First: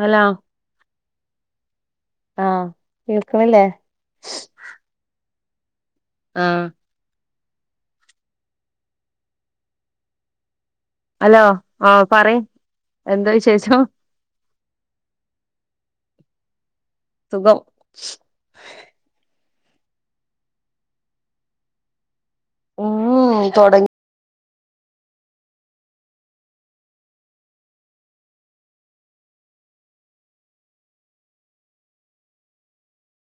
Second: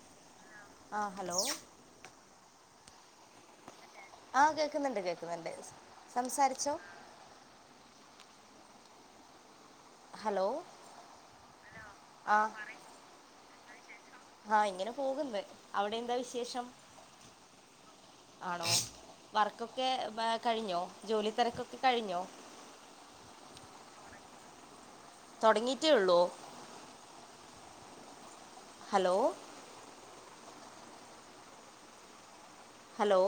Hello ആഹ് hello ആഹ് കേൾക്കണില്ലേ ആഹ് കേക്കുന്നെണ്ട് കേക്കുന്നെണ്ട്. ആഹ് സംസാരിച്ചോ ഹലോ ഹലോ ആഹ് പറയ് എന്താ വിശേഷി [unintelligible] ആഹ് ഇങ്ങനെ പോകുന്ന് അവടെ എന്താ വിശേഷം? സുഖം ആണോ വർക്കൊക്കെ ഏഹ് കഴിഞ്ഞോ, ജോലി തെരക്കൊക്കെ കഴിഞ്ഞോ? ഉം തൊടങ്ങി തുടങ്ങീട്ടേ ഉള്ളോ? ഹലോ ഹലോ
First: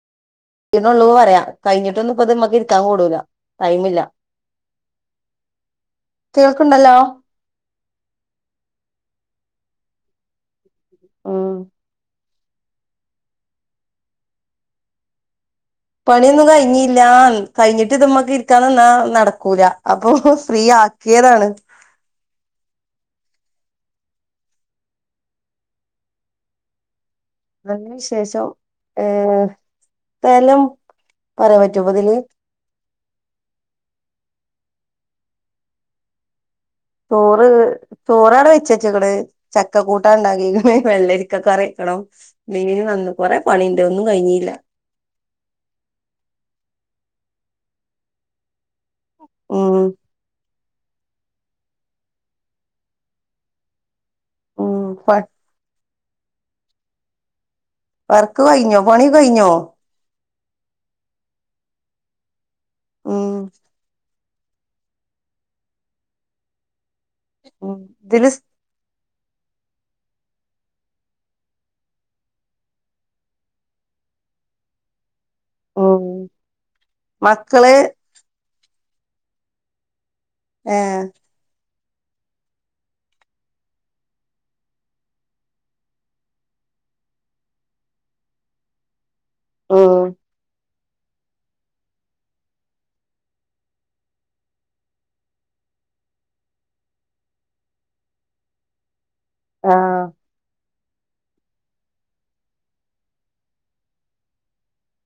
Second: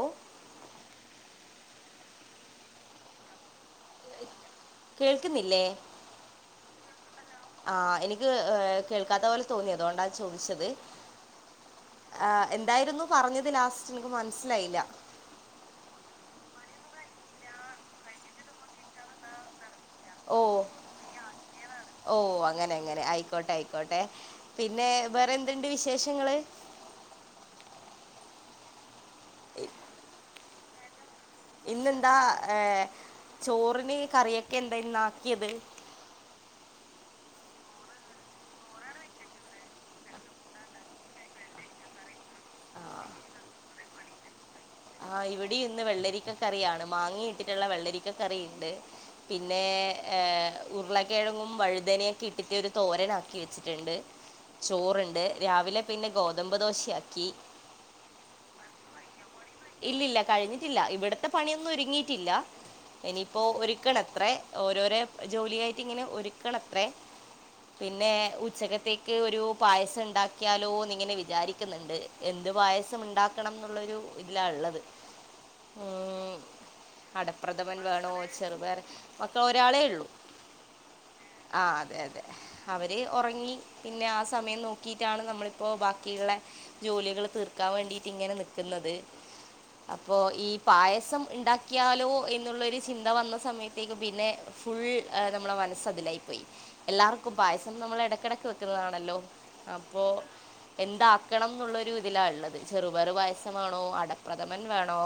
ഈണുള്ളൂ പറയാ, കഴിഞ്ഞിട്ടൊന്നും ഇപ്പ ഇത് ഇമക്ക് ഇരിക്കാൻ കൂടൂല ടൈമില്ല. കേൾക്കുന്നില്ലേ? കേൾക്ക്ണ്ടല്ലോ ആഹ് എനിക്ക് ഏഹ് കേൾക്കാത്ത പോലെ തോന്നി, അതുകൊണ്ടാ ചോദിച്ചത്. ഉം ഏഹ് എന്തായിരുന്നു പറഞ്ഞത് ലാസ്റ്റ് എനിക്ക് മനസ്സിലായില്ല. പണിയൊന്നും കഴിഞ്ഞീലാ കഴിഞ്ഞിട്ട് ഇത്മ്മക്ക് ഇരിക്കാൻ നിന്നാ നടക്കൂല. അപ്പൊ ഓ ഫ്രീ ആക്കിയതാണ്. ഓ അങ്ങനെ അങ്ങനെ ആയിക്കോട്ടെ ആയിക്കോട്ടെ പിന്നെ വേറെ എന്തുണ്ട് വിശേഷങ്ങള്? നല്ല വിശേഷം ആഹ് ഫലം ഇന്നെന്താ ഏ ചോറിന് കറിയൊക്കെ എന്താ ഇന്ന് ആക്കിയത് ചോറ് ചോറാടെ വെച്ച് വെച്ചേക്കണ് ചക്കക്കൂട്ടാൻ ഉണ്ടാക്കിയേക്കണ് വെള്ളരിക്ക കറി വക്കണം മീന് വന്ന് കൊറെ പണിയുണ്ട് ഒന്നും കഴിഞ്ഞില്ല ആഹ് ഇവിടെയും ഇന്ന് വെള്ളരിക്ക കറിയാണ് മാങ്ങയിട്ടിട്ടുള്ള വെള്ളരിക്ക കറി ഉണ്ട് പിന്നേ ഉം ഏ ഉരുളക്കിഴങ്ങും വഴുതനയൊക്കെ ഇട്ടിട്ട് ഒരു തോരനാക്കി വെച്ചിട്ടുണ്ട് ഉം ചോറണ്ട് രാവിലെ പിന്നെ ഗോതമ്പ് ദോശയാക്കി വർക്ക് കഴിഞ്ഞൊ പണി കഴിഞ്ഞോ ഇല്ലില്ല കഴിഞ്ഞിട്ടില്ല ഇവിടത്തെ പണിയൊന്നും ഒരുങ്ങിയിട്ടില്ല ഉം ഇനിയിപ്പോ ഒരുക്കണം അത്രേ ഓരോരോ ജോലിയായിട്ടിങ്ങനെ ഒരുക്കണത്രേ ഉം പിന്നെ ഇതില് ഉച്ചക്കത്തേക്ക് ഒരു പായസം ഉണ്ടാ ക്കിയാലോന്നിങ്ങനെ വിചാരിക്കുന്നിണ്ട് എന്ത് പായസം ഉണ്ടാക്കണം എന്നുള്ളൊരു ഇല്ല ഒള്ളത് ഉം ഊമ് മക്കള് അടപ്രഥമൻ വേണോ രു ചെറുപയറെ മക്ക ഒരാളേ ഉള്ളൂ ആഹ് ആ അതെ അതെ അവരെ ഒറങ്ങി പിന്നെ ആ സമയം നോക്കിയിട്ടാണ് നമ്മളിപ്പോൾ ബാക്കിയുള്ള ജോലികൾ തീർക്കാൻ വേണ്ടിയിട്ടി ങ്ങനെ നിക്കുന്നത് ഉം അപ്പൊ ഈ പായസം ഉണ്ടാക്കിയാലോ എന്നുള്ളൊരു ചിന്ത വന്ന സമയത്തേക്ക് പിന്നെ ഫുൾ ഏ നമ്മളുടെ മനസ്സതിലായി പോയി എല്ലാവർക്കും പായസം നമ്മൾ ഇടക്കിടക്ക് വെക്കുന്നതാണല്ലോ അപ്പൊ ആഹ് എന്താക്കണംന്നുള്ളൊരു ഇതിലാ ഉള്ളത് ചെറുപറു പായസം വേണോ [unintelligible] അടപ്രഥമൻ വേണോ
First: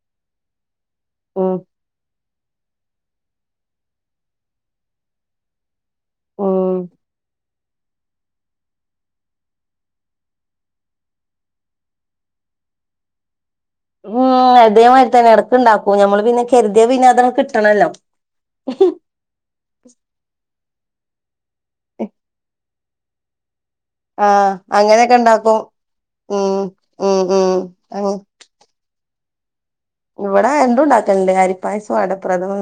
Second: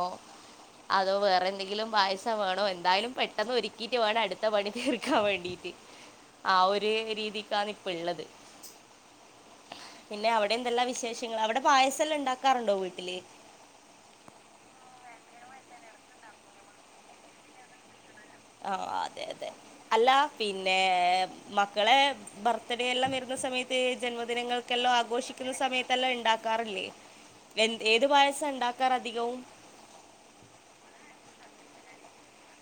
അതോ ഉം വേറെന്തെങ്കിലും പായസം വേണോ എന്തായാലും പെട്ടെന്ന് ഒരുക്കീട്ടുവേണം അടുത്ത പണി തീർക്കാൻ വേണ്ടീട്ട് ആ ഉം ഒരേ രീതി കാനി ഉള്ളത് പിന്നെ അവിടെ എന്തെല്ലാ വിശേഷങ്ങള് അവിടെ പായസെല്ലാം ഉണ്ടാക്കാറുണ്ടോ വീട്ടില് ഉം അതേമായിരി തന്നെ ഇടക്ക് ഉണ്ടാക്കൂ നമ്മള് പിന്നെ കെരുതിയാ പിന്നെ അതങ്ങ് കിട്ടണല്ലോ ആ അതെ അതെ അല്ല പി ന്നേ മക്കളെ ബർ ത്ഡേയെല്ലാം വരുന്ന സമയത് ആഹ് ജന്മദിനങ്ങൾക്കെല്ലാം അങ്ങനെയൊക്കെ ആഘോഷിക്കുന്ന ഇണ്ടാക്കും സമയത്തല്ലാം ഉം ഉണ്ടാക്കാറില്ലെ ഉം ഏത് ഉം പായസമാ ഉണ്ടാക്കാറ് അധികവും ഇവിടെ എന്തും ഉണ്ടാക്കലുണ്ട് അരി പായസവും അട പ്രഥമനും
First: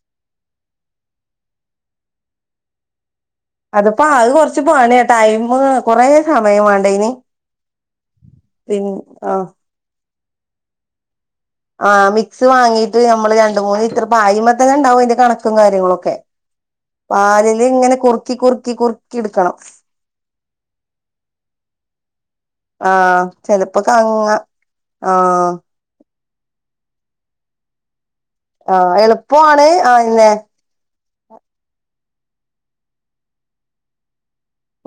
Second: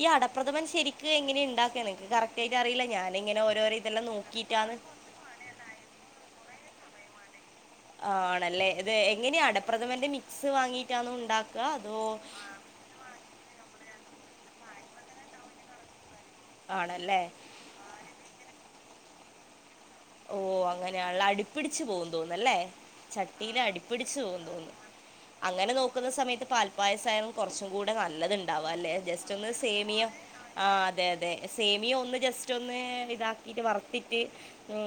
ഈ അടപ്രഥമൻ ശരിക്കും എങ്ങിനെയുണ്ടാക് ചിലർക്ക് കറക്റ്റായിട്ടറിയില്ല ഞാൻ അതിപ്പോ ആയ് കൊറച്ച് പണീട്ടോ ടൈം പോവും കൊറേ സമയം വേണ്ടെ അയിന് ആണല്ലേ പിന്നെ ഇത് ആ എങ്ങനെയാ അടപ്രഥമന്റെ മി ക്സ് വാങ്ങീട്ടാണുണ്ടാക് ആ മിക്സ് വാങ്ങീട്ട് നമ്മള് രണ്ടു മൂന്ന് ത്ര അയിമ്മേ തന്നുണ്ടാവും അതിന്റെ കണക്കും കാര്യങ്ങളൊക്കെ ആണല്ലേ പാലില് ഇങ്ങനെ കുറുക്കി കുറുക്കി കുറു ക്കിടുക്കണം ഓ അങ്ങനെയാണല്ലെ അടിപ്പിടിച്ചു പോകും ന്നുന്നല്ലേ ആ ചട്ടീല് ചെലപ്പോ അടിപ്പിടിച്ചു കങ്ങ പോകുന്ന് തോന്നുന്നു ആ അങ്ങനെ നോക്കുന്ന സമയ പാൽപ്പായസായാലും കൊറച്ചുംകൂടെ [unintelligible] ആ നല്ലതുണ്ടാവാലെ ജസ്റ്റൊന്ന് എളുപ്പമാണ് ആ സേമിയ പിന്നെ ആ അതെ അതെ സേമിയ ഒന്ന് ജസ്റ്റൊന്ന് ഇതാകി ഇത് വറുത്തിട്ട്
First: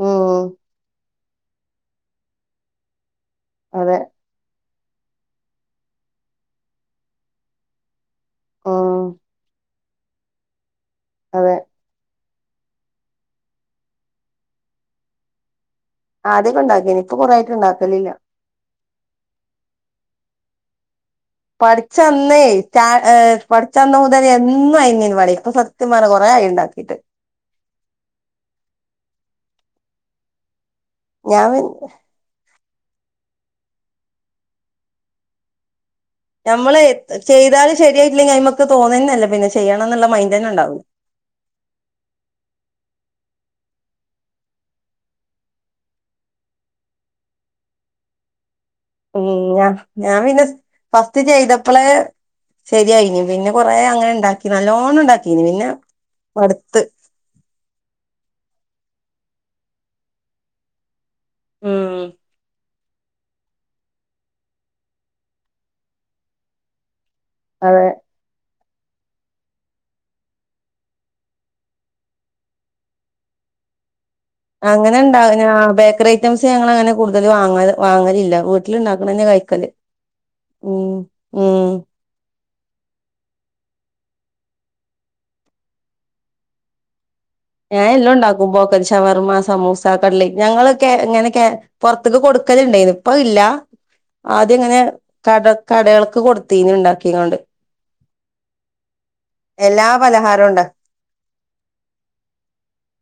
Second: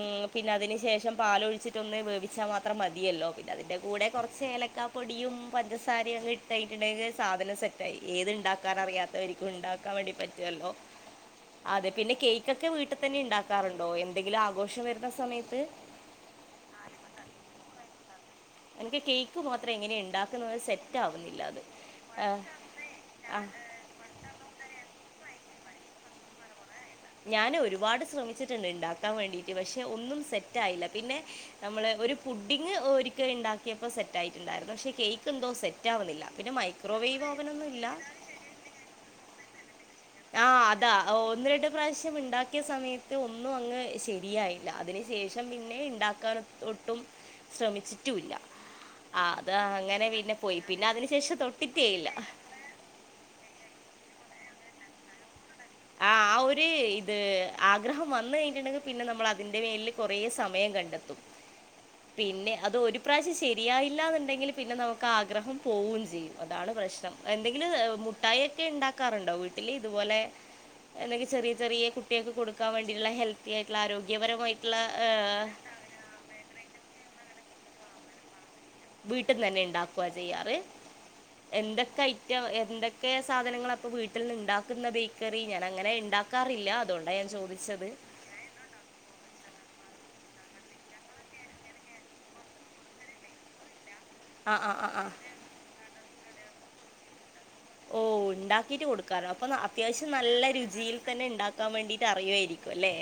ഉം പിന്നെ അതിന് ശേഷം പാലൊഴിച്ചിട്ടൊന്ന് വേവിച്ചാ മാത്രം മതിയല്ലോ പിന്നെ അതിന്റെ അതെ കൂടെ കൊറച്ച്ഏലക്കാ പൊടിയും പഞ്ചസാരെയും അങ്ങ് ഇട്ടയ്ഞ്ഞിട്ടുണ്ടെങ്കിൽ സാധനം സെറ്റായി ഏത്ണ്ടാക്കാൻ ഉം അറിയാത്തവരിക്കും ഉണ്ടാ കാവടി പറ്റുവല്ലോ അതെ പിന്നെ കേക് ചക്ക വീട്ട് തന്നെ ണ്ടാക്കാറ്ണ്ടോ എന്തെങ്കിലാ ഘോഷം വരുന്ന സമയത്ത് ആദ്യൊക്കെ ണ്ടാക്കീനി ഇപ്പൊ കൊറെ ആയിട്ട് ഉണ്ടാക്കുന്നില്ല എനിക്ക് കേക്ക് മാത്രം എങ്ങനെ ണ്ടാക്കുന്നത് സെറ്റ് ആവുന്നില്ല അത് ആ, പഠിച്ചന്നേ ച ഏ ആ, പഠിച്ചന്ന് മുതല് എന്നും അയ്ങ്കൻവാടിയിൽ പോ ഇപ്പോ സത്യംപറഞ്ഞാ കൊറെ ആയി ണ്ടാക്കീട്ട് ഞാന് ഒരുപാട് ശ്രമിച്ചിട്ടുണ്ട് ഇണ്ടാക്കാൻ വേണ്ടീട്ട് പക്ഷെ ഒന്നും സെറ്റ ക്കയില്ല പിന്നെ ഞാൻ പി നമ്മള് ഒരു പു ഡിങ്ങ് ഒരിക്കെ ഇണ്ടാക്കിയപ്പോ സെറ്റായിട്ടുണ്ടായിരുന്നു പക്ഷേ കേക്ക് എന്തോ സെറ്റ നമ്മള് ചെയ്താല് ശരിയായിട്ടില്ലെങ്കില് അയ്മക്ക് തോന്നന്നെല്യാ പിന്നെ ചെ ആ അതാ ഒന്ന് രണ്ട് പ്രാവശ്യം ഇണ്ടാക്യാ സമയത് ഒന്നും അങ്ങ് ശരിയായില്ല അതിന് ശേഷം പിന്നെ ഇണ്ടാക്കാനൊട്ടും ശ്രമിച്ചിട്ടുല്ല ഉം ആഹ് അത് ഞ അങ്ങനെ ഞാൻ പിന്നെ പോയി അതിന് ഫസ്റ്റ് ശേഷം ചെയ്തപ്പളെ തൊട്ടിട്ടേ ഇല്ല ശെരിയായിനി പിന്നെ കൊറെ അങ്ങന ണ്ടാക്കി നല്ലോണണ്ടാക്കീനി പിന്നെ ആ ആ ഒര് മടുത്ത് ഇത് ആഗ്രഹം വന്ന് കഴിഞ്ഞിട്ട്ണ്ടെങ്കി പിന്നെ നമ്മൾ അതിന്റെ മേൽല് കൊറേ സമയം കണ്ടെത്തും ഉം പിന്നെ അത് ഒരു ഇപ്രാവശ്യം ശരിയായില്ലാ ന്ന്ണ്ടെങ്കില് പിന്നെ നമുക്ക് ആഗ്രഹം പോവും ചെയ്യും അതാണ് പ്രശ്നം എന്തെങ്കിലു അതെ മുഠായി ക്കെ ഇണ്ടാക്കാറ്ണ്ടോ വീട്ടില് ഇതുപോലെ എന്തെങ്കി ചെറിയ ചെറിയ കുട്യേക്ക് കൊടുക്കാ വേണ്ടിട്ടുള്ള ഹെൽത്തി ആയിട്ടുള്ള ആരോഗ്യാ അങ്ങനെ ഇണ്ടാ ബേക്കറി ഐറ്റംസ് ഞങ്ങളങ്ങനെ കൊടു വാങ്ങ വാങ്ങാലില്ല വീട്ട്ന്നന്നെ ഇണ്ടാക്കുവാ ചെയ്യാറ് ഉം ഉം എന്തൊക്കെ ഐറ്റ എന്തൊക്കെ സാധനങ്ങളാ അപ്പോ വീട്ട്ൽന്ന് ഇണ്ടാക്കുന്ന ബേക്കറി ഞാൻ അങ്ങനെ ഇണ്ടാക്കാറില്ല അതൊ ഞാൻ എല്ലം ണ്ടാക്കും ബോക്കറ്റ് ഷവർമ, സമൂസാ കലി ഞങ്ങളൊക്കെ എങ്ങനൊക്കെ പുറത്തക്ക് കൊടുക്കലണ്ടായിരുന്നു ഇപ്പ ഇല്ല ആ ആദ്യം ആ ഇങ്ങനെ ആ ആ കട കടകൾ കൊടുതീന ഉണ്ടാക്കിയണ്ട് ഓ ഉണ്ടാക്കിട്ട് കൊടു കാരണം അപ്പൊ എല്ലാ അത്യാവശ്യം നല്ല പലഹാരവും ഉണ്ടാ രുചിയിൽ തന്നെ ഇണ്ടാക്കാൻ വേണ്ടീട്ട് അറിയുവായിരിക്കും അല്ലെ?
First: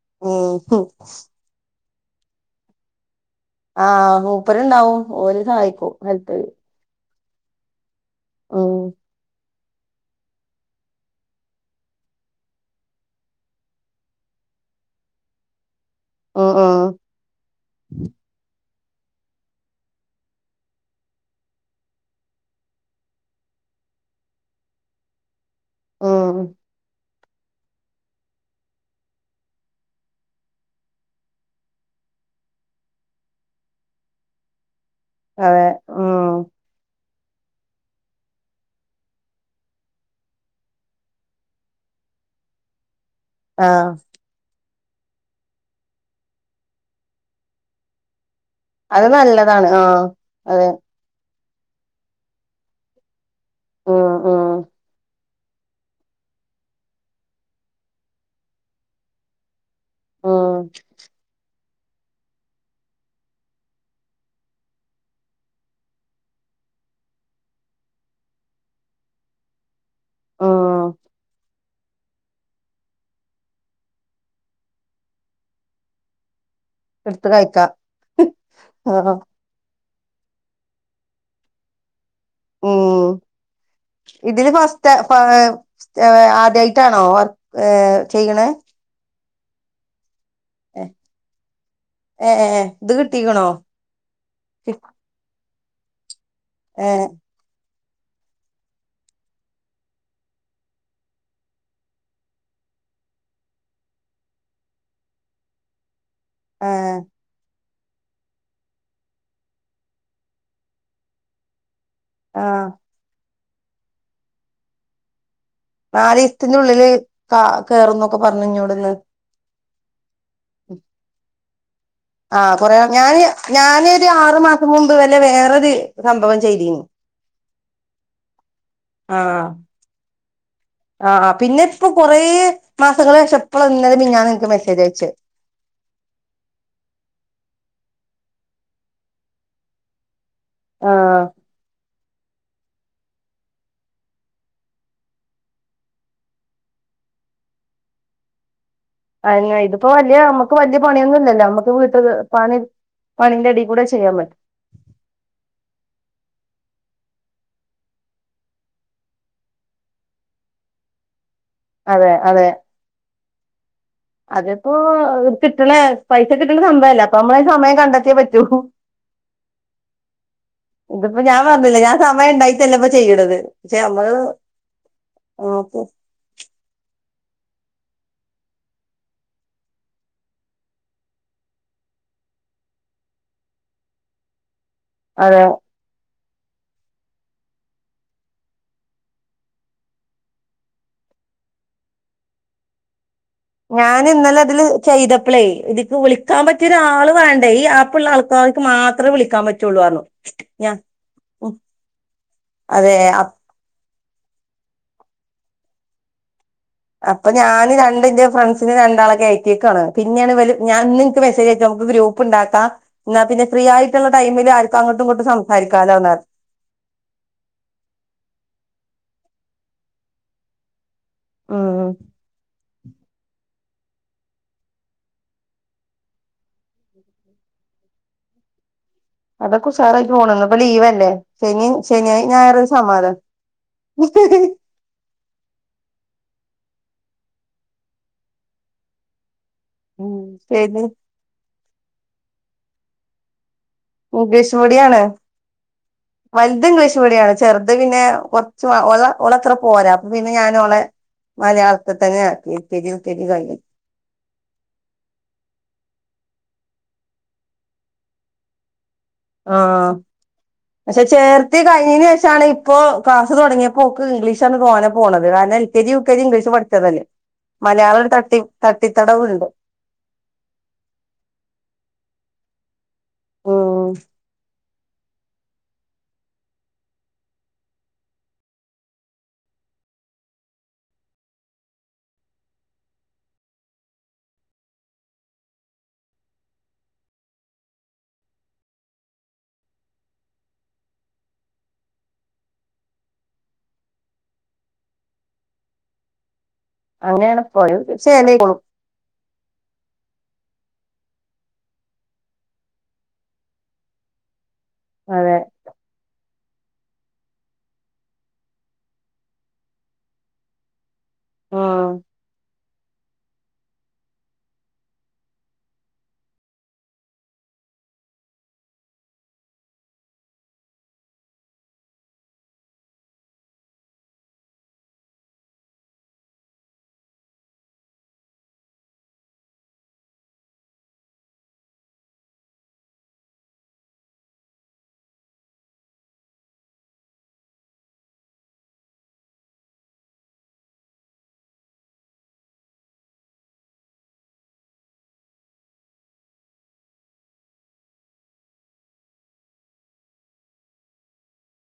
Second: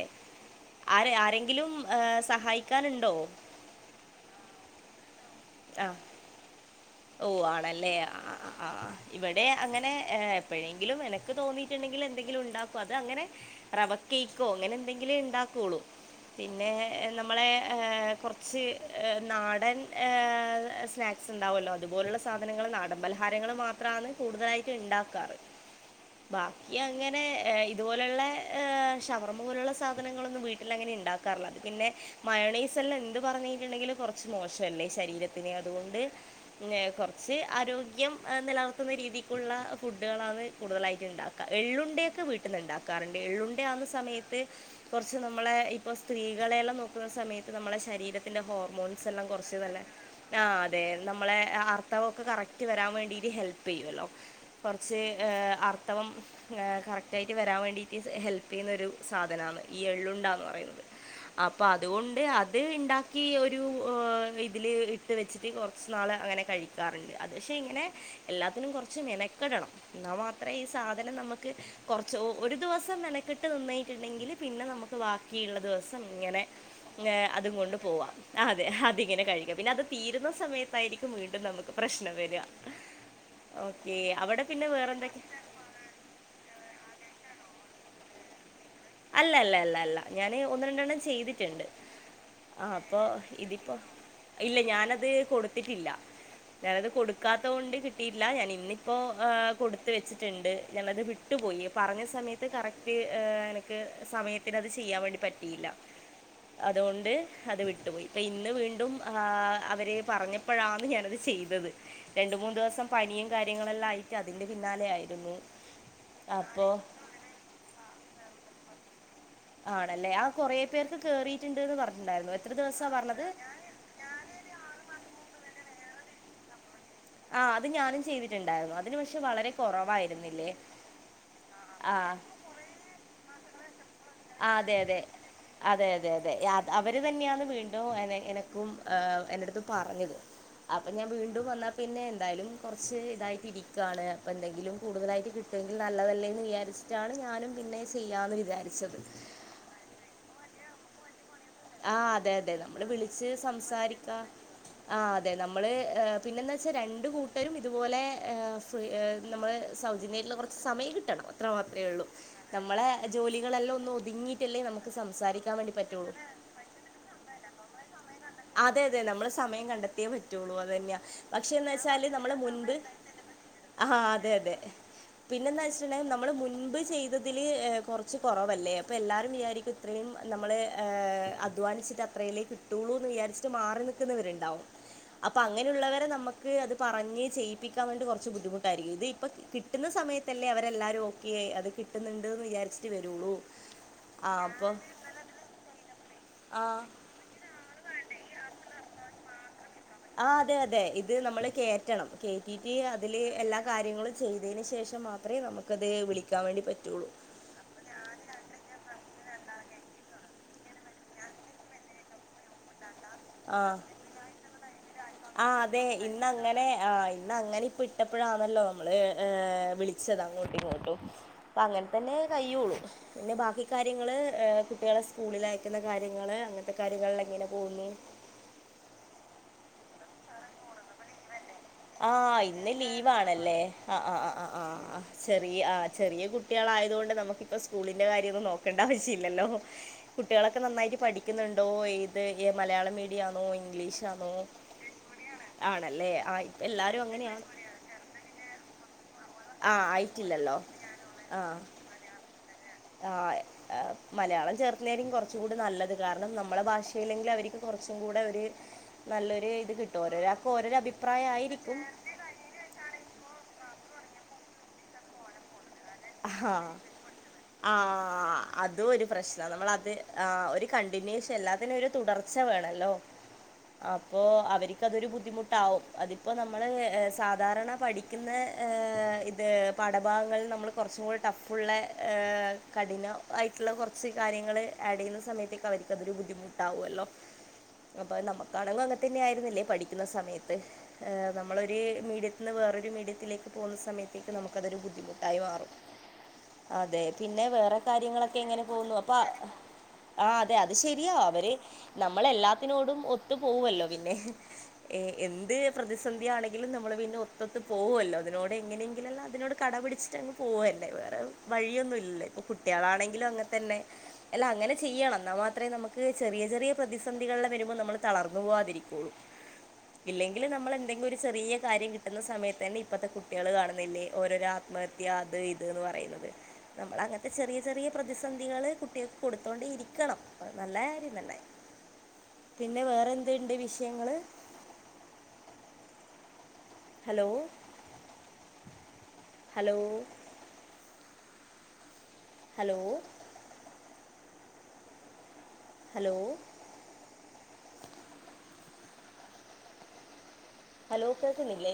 ഉം ആരെ ആരെങ്കിലും ഏഹ് സഹായിക്കാനുണ്ടോ? ആഹ് മൂപ്പര് ഇണ്ടാവും. ഓല് സഹായിക്കും ഹെൽപ്പെയ്യും. ഓ ആണല്ലേ അ ആഹ് ആഹ് ഇവിടെ അങ്ങനെ എ എപ്പെഴെങ്കിലും എനക്ക് തോന്നീട്ട്ണ്ടെങ്കിൽ എന്തെങ്കിലും ഇണ്ടാക്കും, അത് അങ്ങനെ റവ കേയ്ക്കോ അങ്ങനെ എന്തെങ്കിലെ ഇണ്ടാക്കുള്ളൂ. ഉം പിന്നെ ഉം നമ്മളെ ഏഹ് കൊറച്ച് ഏഹ് നാടൻ ഏഹ് സ്നാക്സ് ഇണ്ടാവല്ലോ അ അതുപോലുള്ള സാധനങ്ങൾ നാടൻ പലഹാരങ്ങൾ മാത്രാണ് കൂടുതലായിട്ട് ഇണ്ടാക്കാറ്. ഉം ബാക്കിയങ്ങന ഏ ഇതുപൊലുള്ളേ ഏ ഷവർമ്മ പോലുള്ള സാധനങ്ങളൊന്നും വീട്ടിൽങ്ങനെ ഇണ്ടാക്കാറില്ല പിന്നെ മയോണീസല്ലാം എന്ത് പറഞ്ഞിട്ടുണ്ടെങ്കിലും കുറച്ച് മോശല്ലേ ശരീരത്തിനെ അതെ അതുകൊണ്ട് ഉം കുറച്ച് ആരോഗ്യം എ നിലനിർത്തുന്ന രീതിക്കുള്ള ഫുഡുകളാണ് കൂടുതലായിട്ടും ഉണ്ടാക്കുക എള്ളുണ്ടയൊക്കെ വീട്ടിൽ ഉണ്ടാക്കും കറണ്ട് എള്ളുണ്ട ആകുന്ന ആഹ് സമയത്ത് കുറച്ച് നമ്മളെ ഇപ്പൊ സ്ത്രീകളെയെല്ലാം നോക്കുന്ന സമയത്ത് നമ്മടെ ശരീരത്തി ന്റെ അത് ഹോർമോൺസെല്ലാം കുറച്ച് നല്ലതാണ് നല്ല ആഹ് ആ അതെ നാ നമ്മളെ അർത്തവം ഒക്കെ കറക്റ്റ് വരാൻ വേണ്ടിട്ട് ഹെൽപ് ഹെല്പ് ചെയുവല്ലോ ഉം ഉം കുറച്ച് ഏ അർത്ഥവം കറക്റ്റായിട്ട് വരാൻ വേണ്ടിയിട്ട് ഹെൽപ്പ് ചെയ്യുന്നൊരു സാധനാണ് ഈ എള്ളുണ്ടാന്ന് ഉം പറയുന്നത് അപ്പോം അതുകൊണ്ട് അത് ഉണ്ടാക്കി ഒരു ഇതിൽ ഇട്ട് വെച്ചിട്ട് കുറച്ച് കുറച്ച്നാള് അങ്ങനെ കഴിക്കാറുണ്ട് അത് പക്ഷെ ഇങ്ങനെ എല്ലാത്തിനും കുറച്ച് മെനക്കടണം എന്നാ മാത്രേ ഈ ഉം സാധനം നമുക്ക് കുറച്ച് ഒരു ദിവസം മെനക്കെട്ട് നിന്നിട്ടുണ്ടെങ്കിൽ പിന്നെ നമുക്ക് ബാക്കിയുള്ള ദിവസം ഇങ്ങനെ അല്ലെ എടുത്ത് അതും കഴിക്കാം കൊണ്ട് പോവാം അതെ ആഹ് അതിങ്ങനെ കഴിക്കാം പിന്നെ അത് തീരുന്ന സമയത്ത് തായിരിക്കും വീണ്ടും നമുക്ക് പ്രശ്നം വ ഉം അവിടെ ഇതിന് പിന്നെ ഫസ്റ്റ് വേറെന്തൊക്കെ? ഏ ആദ്യായിട്ടാണോ വർ ഏഹ ചെയ്യണേ അല്ല അല്ല അല്ല അല്ല ഞാന് ഒന്ന് രണ്ടെണ്ണം ചെയ്തിട്ടുണ്ട് ഏ ഏ ഇത് അപ്പൊ കിട്ടീക്കണോ ഇതിപ്പോ ഇല്ല ഞാനത് കൊടു ഇട്ടിട്ടില്ല ഞാനത് ഏ കൊടുക്കാത്ത കൊണ്ട് കിട്ടിയില്ല ഞൻ ഇന്നിപ്പോ ഏ കൊടുത്ത് വെച്ചിട്ടുണ്ട് ഞാനത് വിട്ടുപോയി പറഞ്ഞ സമയത്ത് കറക്റ്റ് ഏ ക്ക് സമയത്തിന് അത് ചെയ്യാൻ വേണ്ടി പറ്റിയില്ല ആ അതുകൊണ്ട് അത് വി വിട്ടു പോയി ഇപ്പ ഇന്ന് വീണ്ടും ആ അവര് പറഞ്ഞപ്പോഴാണ് ഞാനത് ചെയ്തത് രണ്ട് ആ മൂന്ന് ദിവസം പനിയും കാര്യങ്ങളെല്ലാം ആയിട്ട് അതിൻ്റെ പിന്നാലെ ആയിരുന്നു അപ്പൊ നാലിസത്തിനുള്ളിൽ ക കേറുന്നൊക്കെ പറഞ്ഞു എവിടുന്ന് ആണല്ലേ ആ കൊറേ പേർക്ക് കേറി ണ്ട്ട്ട് യെന്നു പറഞ്ഞി ആ കൊറെ ഞാന് ഞാന് ഒരു ആറു മാസം മുമ്പ് വേ വേറൊരു സംഭവം ചെയ്തീന് ആഹ് അത് ഞാനും ചെയ്തിട്ടുണ്ടായിരുന്നു അതിന് പക്ഷെ വളരെ കൊറവായി രുന്നില്ലേ ആഹ് ആഹ് പിന്നെ ഇപ്പൊ കൊറെ മാസങ്ങള് ശേഷാ ഇപ്പ് [unintelligible] ആഹ് അതെ അതെ അതെ അതെ അതെ അ അവര് തന്നെയാന്ന് വീണ്ടും എനക്ക് പ്പും ഏ എന്റെടുത്ത് പറഞ്ഞത് അപ്പൊ ആ ഞാൻ വീണ്ടും ന്നാ പിന്നെ എന്തായാലും കൊറച്ച് ഇതായിട്ട് ഇരിക്കണ് അപ്പോൾ എന്തെങ്കിലും കൂടുതലായിട്ട് കിട്ടുമെങ്കിൽ നല്ലതല്ലേന്ന് വിചാരിച്ചിട്ടാണ് ഞാനും പിന്നെ ചെയ്യാന്ന് വിചാരിച്ചത് അ ഇതിപ്പോ വലിയ നമുക്ക് വലിയ പണിയൊന്നും ഇല്ലല്ലോ നമുക്ക് വീട്ട് ആഹ് അതെ അതെ പണി നമ്മള് വിളിച്ച് പണീന്റെ എടീ കൂടെ ചെയ്യാൻ സംസാരിക്കാ പറ്റും ആ അതെ നമ്മള് പിന്നെന്ത ച്ച രണ്ട് കൂട്ടരും ഇതുപോലെ ഫ്ര് നമ്മൾ സൗജന്യട്ട്ല്ല കൊറച്ച് സമയം കിട്ടണം അത്ര മാത്രെഒള്ളൂ അതെ അതെ നമ്മളെ ജോലികളെല്ലാം ഒന്നും ഒതുങ്ങിയിറ്റല്ലേ അതിപ്പോ നമ്മക്ക് സംസാരിക്കാൻ വേണ്ടി പറ്റുള്ളൂ മല്ലേ അപ്പോ നമ്മ സമയം കണ്ട അതെ അതെ നമ്മള് സമയം കണ്ടെത്തിയേ പറ്റുള്ളൂ അത് തന്നെയാ ഇതിപ്പോ ഞാൻ പക്ഷേന്ന് പറഞ്ഞില്ല ഞാൻ വെച്ചാല് സമയം നമ്മള് മുൻപ് ഉണ്ടായിട്ടല്ല ഇപ്പൊ ചെയ്യണത് പക്ഷെ ആഹ് നമ്മള് അതെ അതെ നോക്ക് പിന്നെന്താച്ചിട്ടുണ്ടെ നമ്മള് മുൻ്..... ബു ചെയ്തതിൽ കുറച്ച് കുറവല്ലേ അപ്പോ എല്ലാരും വിചാരിക്കും ഇത്രയും നമ്മൾ അധ്വാനിച്ചിട്ട് അത്രേല്ലെ കിട്ടുള്ളൂ ന്ന് വിചാരിച്ചട്ട് മാറി നിൽക്കുന്നവരുണ്ടാവും അപ്പൊ അതെ അങ്ങനെയുള്ളവരെ നമ്മ.... ക്ക് അത് പറഞ്ഞ് ചെയ്യിപ്പിക്കാൻ വേണ്ടി കുറച്ച് ബുദ്ധിമുട്ടായിരിക്കും ഇത് ഇപ്പം കിട്ടുന്ന സമയത്തല്ലേ അവരെല്ലാവരും ഓക്കെ അത് കിട്ടുന്നുണ്ട് എന്ന് വിചാരിച്ചി്ട്ട് വരു... ഞാൻ ഇന്നലെ അതില് ചെയ്തപ്ളേ ഇതിക്ക് വിളിക്കാൻ ആ പറ്റിയൊരാൾ വേണ്ടേ ഈ ആപ്പുള്ളൾ ക്ക് മാത്രേ വിളിക്കാൻ പറ്റ് ആ അതെ അതെ ഇത് നമ്മള് കേറ്റണം കേറ്റീറ്റ് അതെ അതില് അപ്- എല്ലാ കാര്യങ്ങളും ചെയ്തെന് ശേഷം മാത്രമേ നമുക്കത് വിളിക് അപ്പ ഞാന് രണ്ട് എന്റെ ഫ്രണ്ട്സിനെ രണ്ടാളെ കെയ്റ്റെക്കാണ് പിന്നെയാണ് ഇവെര് ഞാൻ ഇന്ന് ഇൻക്ക് മെസെജ് അയ്ച്ച് ഞമ്മെക്ക് ഗ്രൂപ്പ് ഇണ്ടാക്കാ ആഹ് ഫ്രീ ആയിറ്റ് ഇള്ള ടൈമിൽ ആർക്കും ഇങ്ങോട്ടും അങ്ങെട്ടും ആഹ് അതെ സംസാരിക്കാലോ എന്ന് ഇന്ന് പറഞ്ഞു. അങ്ങനെ ആഹ് ഇന്ന് അങ്ങനെ ഇപ്പ ഇട്ടപ്പഴാണെല്ലോ നമ്മെൾ ഏഹ് വിളിച്ചെതാ അങ്ങോട്ടും ഇങ്ങോട്ടും അപ്പ അങ്ങെൻ ഉം തെന്നെ കഴിയുള്ളു പിന്നെ ബാക്കി കാര്യങ്ങെൾ കുട്ടിയാളെ സ്കൂളിൽ അയക്കുന്ന കാര്യങ്ങെൾ അങ്ങെൻത്തെ കാര്യങ്ങെളിൽ അങ്ങെനെ പോവുന്നു അതൊക്കെ ഉസാറായി പോണ് ഇന്ന് ഇപ്പ ലീവ് അല്ലെ? ആഹ് ഇന്ന് ലീവാ ആണ് അല്ലെ ആഹ് ആഹ് ആഹ് ആഹ് ആഹ് ആഹ് ആഹ് ചെറിയ ആഹ് ചെറിയ കുട്ടിയാൾ ആയതോണ്ട് നമുക്കിപ്പോ സ്കൂളിന്റെ കാര്യ ഒന്നും നോക്കെണ്ട ആവശ്യയില്ലല്ലോ? കുട്ടിയാളൊക്കെ ശരി നന്നായിട്ട് പഠിക്ക്ന്ന് ഇണ്ടോ ഏത് എ മലയാള മീഡിയാന്നോ ഇൻ ഇംഗ്ലീഷാന്നോ? ഇംഗ്ലീഷ് മീഡിയം ആണ്. ആണ് അല്ലെ? ആയി ഇത് ഇംഗ്ലീഷ് മീഡിയാണ് ചെറ്ത് പിന്നെ കൊർച്ച് [unintelligible] ഓൾ അത്ര ആഹ് പോരാ അപ്പ പിന്നെ ഞാൻ ആയിട്ടില്ലല്ലോ ഓളെ ആഹ് മലയാളത്ത് തെന്നെ ആക്കിയെ ആഹ് എ് മലയാളം ചേർത്ത്‌ന്നെയ്ര്ക്കും കൊർച്ച് കൂടെ നല്ലെത് കാരണം നമ്മളെ ഭാഷ [unintelligible] ല്ലെങ്കിലെ അവര്ക്ക് കൊറച്ച് കൂടെ ഒര് ആ പക്ഷെ ചേർത്തി അഭിപ്രായമായിരിക്കും കഴിഞ്ഞേന് ശേഷാണ് ഇപ്പോ ക്ലാസ് തുടങ്ങിയ ഇപ്പ ഓക്ക് ഇംഗ്ലീഷങ്ങൊട്ട് തോനെ പോണത് കാരണം L K G U K G English ആഹ് പഠിച്ചതല്ലേ മലയാളം ഒരു ആഹ് തട്ടി അതും ഒരു പ്രശ്ന തട്ടിത്തടവുണ്ട് നമ്മളത് ആ ഒരു കണ്ടിന്യൂവേഷൻ എല്ലാത്തിനും ഒരു തുടർച്ച വേണോല്ലോ ഉം ഹലോ അപ്പൊ അവര് ക്കതൊരു ബുദ്ധിമുട്ടാവും അതിപ്പൊ നമ്മള് സാധാരണ പഠിക്കുന്ന എ ഇത് പഠഭാഗങ്ങളിൽ നമ്മള് കുറച്ചും കൂടെ ടഫുള്ളെ എ കഠിനമായിട്ടുള്ള കുറച്ച് കാര്യങ്ങള് ആഡ് ചെയ്യുന്ന സമയത്തേക്ക് അവരക്കതൊരു ബുദ്ധിമുട്ടാകുവല്ലോ അപ്പോം നമുക്കാണെങ്കും അങ്ങനെ തന്നെ ആയിരുന്നില്ലേ പഠിക്കുന്ന സമയത്ത് നമ്മളൊരു മീഡിയത്തിന്ന് വേറൊരു മീഡിയത്തിലേക്ക് പോകുന്ന സമയത്തേക്ക് നമുക്കതൊരു ബുദ്ധിമുട്ടായി മാറും അതെ അങ്ങനെയാണ് പിന്നെ ഇപ്പോ ഒരു വേറെ കാര്യങ്ങളൊക്കെ ശീലായിക്കോളും എങ്ങനെ പോന്നു അപ്പ ആ അതെ അത് ശരിയാ അവര് നമ്മളെല്ലാത്തിനോടും ഒത്തു പോവല്ലോ പിന്നെ ഏ അതെ എന്ത് പ്രതിസന്ധിയാണെ ങ്കിലും നമ്മള് പിന്നെ ഒത്തൊത്ത് പോകുവല്ലോ അതിനോട് എങ്ങനെങ്കിലെല്ലാം അഅതിനോട് കട പിടിച്ചിട്ടങ്ങ് പോവല്ലേ വേ റെ ഉം വഴിയൊന്നും ഇല്ലല്ലോ ഇനി കു ട്ടികളാണെങ്കിലും അങ്ങനെ തന്നെ അല്ല അങ്ങനെ ചെയ്യണം എന്നാ മാത്രമേ നമുക്ക് ചെറിയ ചെറിയ പ്രതിസന്ധികള് വരുമ്പോ നമ്മള് തളർന്നു പോവാതിരിക്കുള്ളൂ ഇല്ലെങ്കില് നമ്മളെന്തെങ്കിലും ഒരു ചെറിയ കാര്യം കിട്ടുന്ന സമയത്ത് തന്നെ ഇപ്പത്തെ കുട്ടികള് കാണുന്നില്ലേ ഓരോരോ ആത്മഹ ത്യ അത് ഇതന്ന് പറയുന്നത് നമ്മളങ്ങനത്തെ ചെറിയ ചെറിയ പ്രതിസന്ധികള് കുട്ടികൾക്ക് കൊടുത്തോണ്ടേ ഇരിക്കണം നല്ലാര്യന്നല്ലെ പിന്നെ വേറെ എന്തുണ്ട് വിഷയങ്ങള് hello hello hello hello hello കേക്കുന്നില്ലേ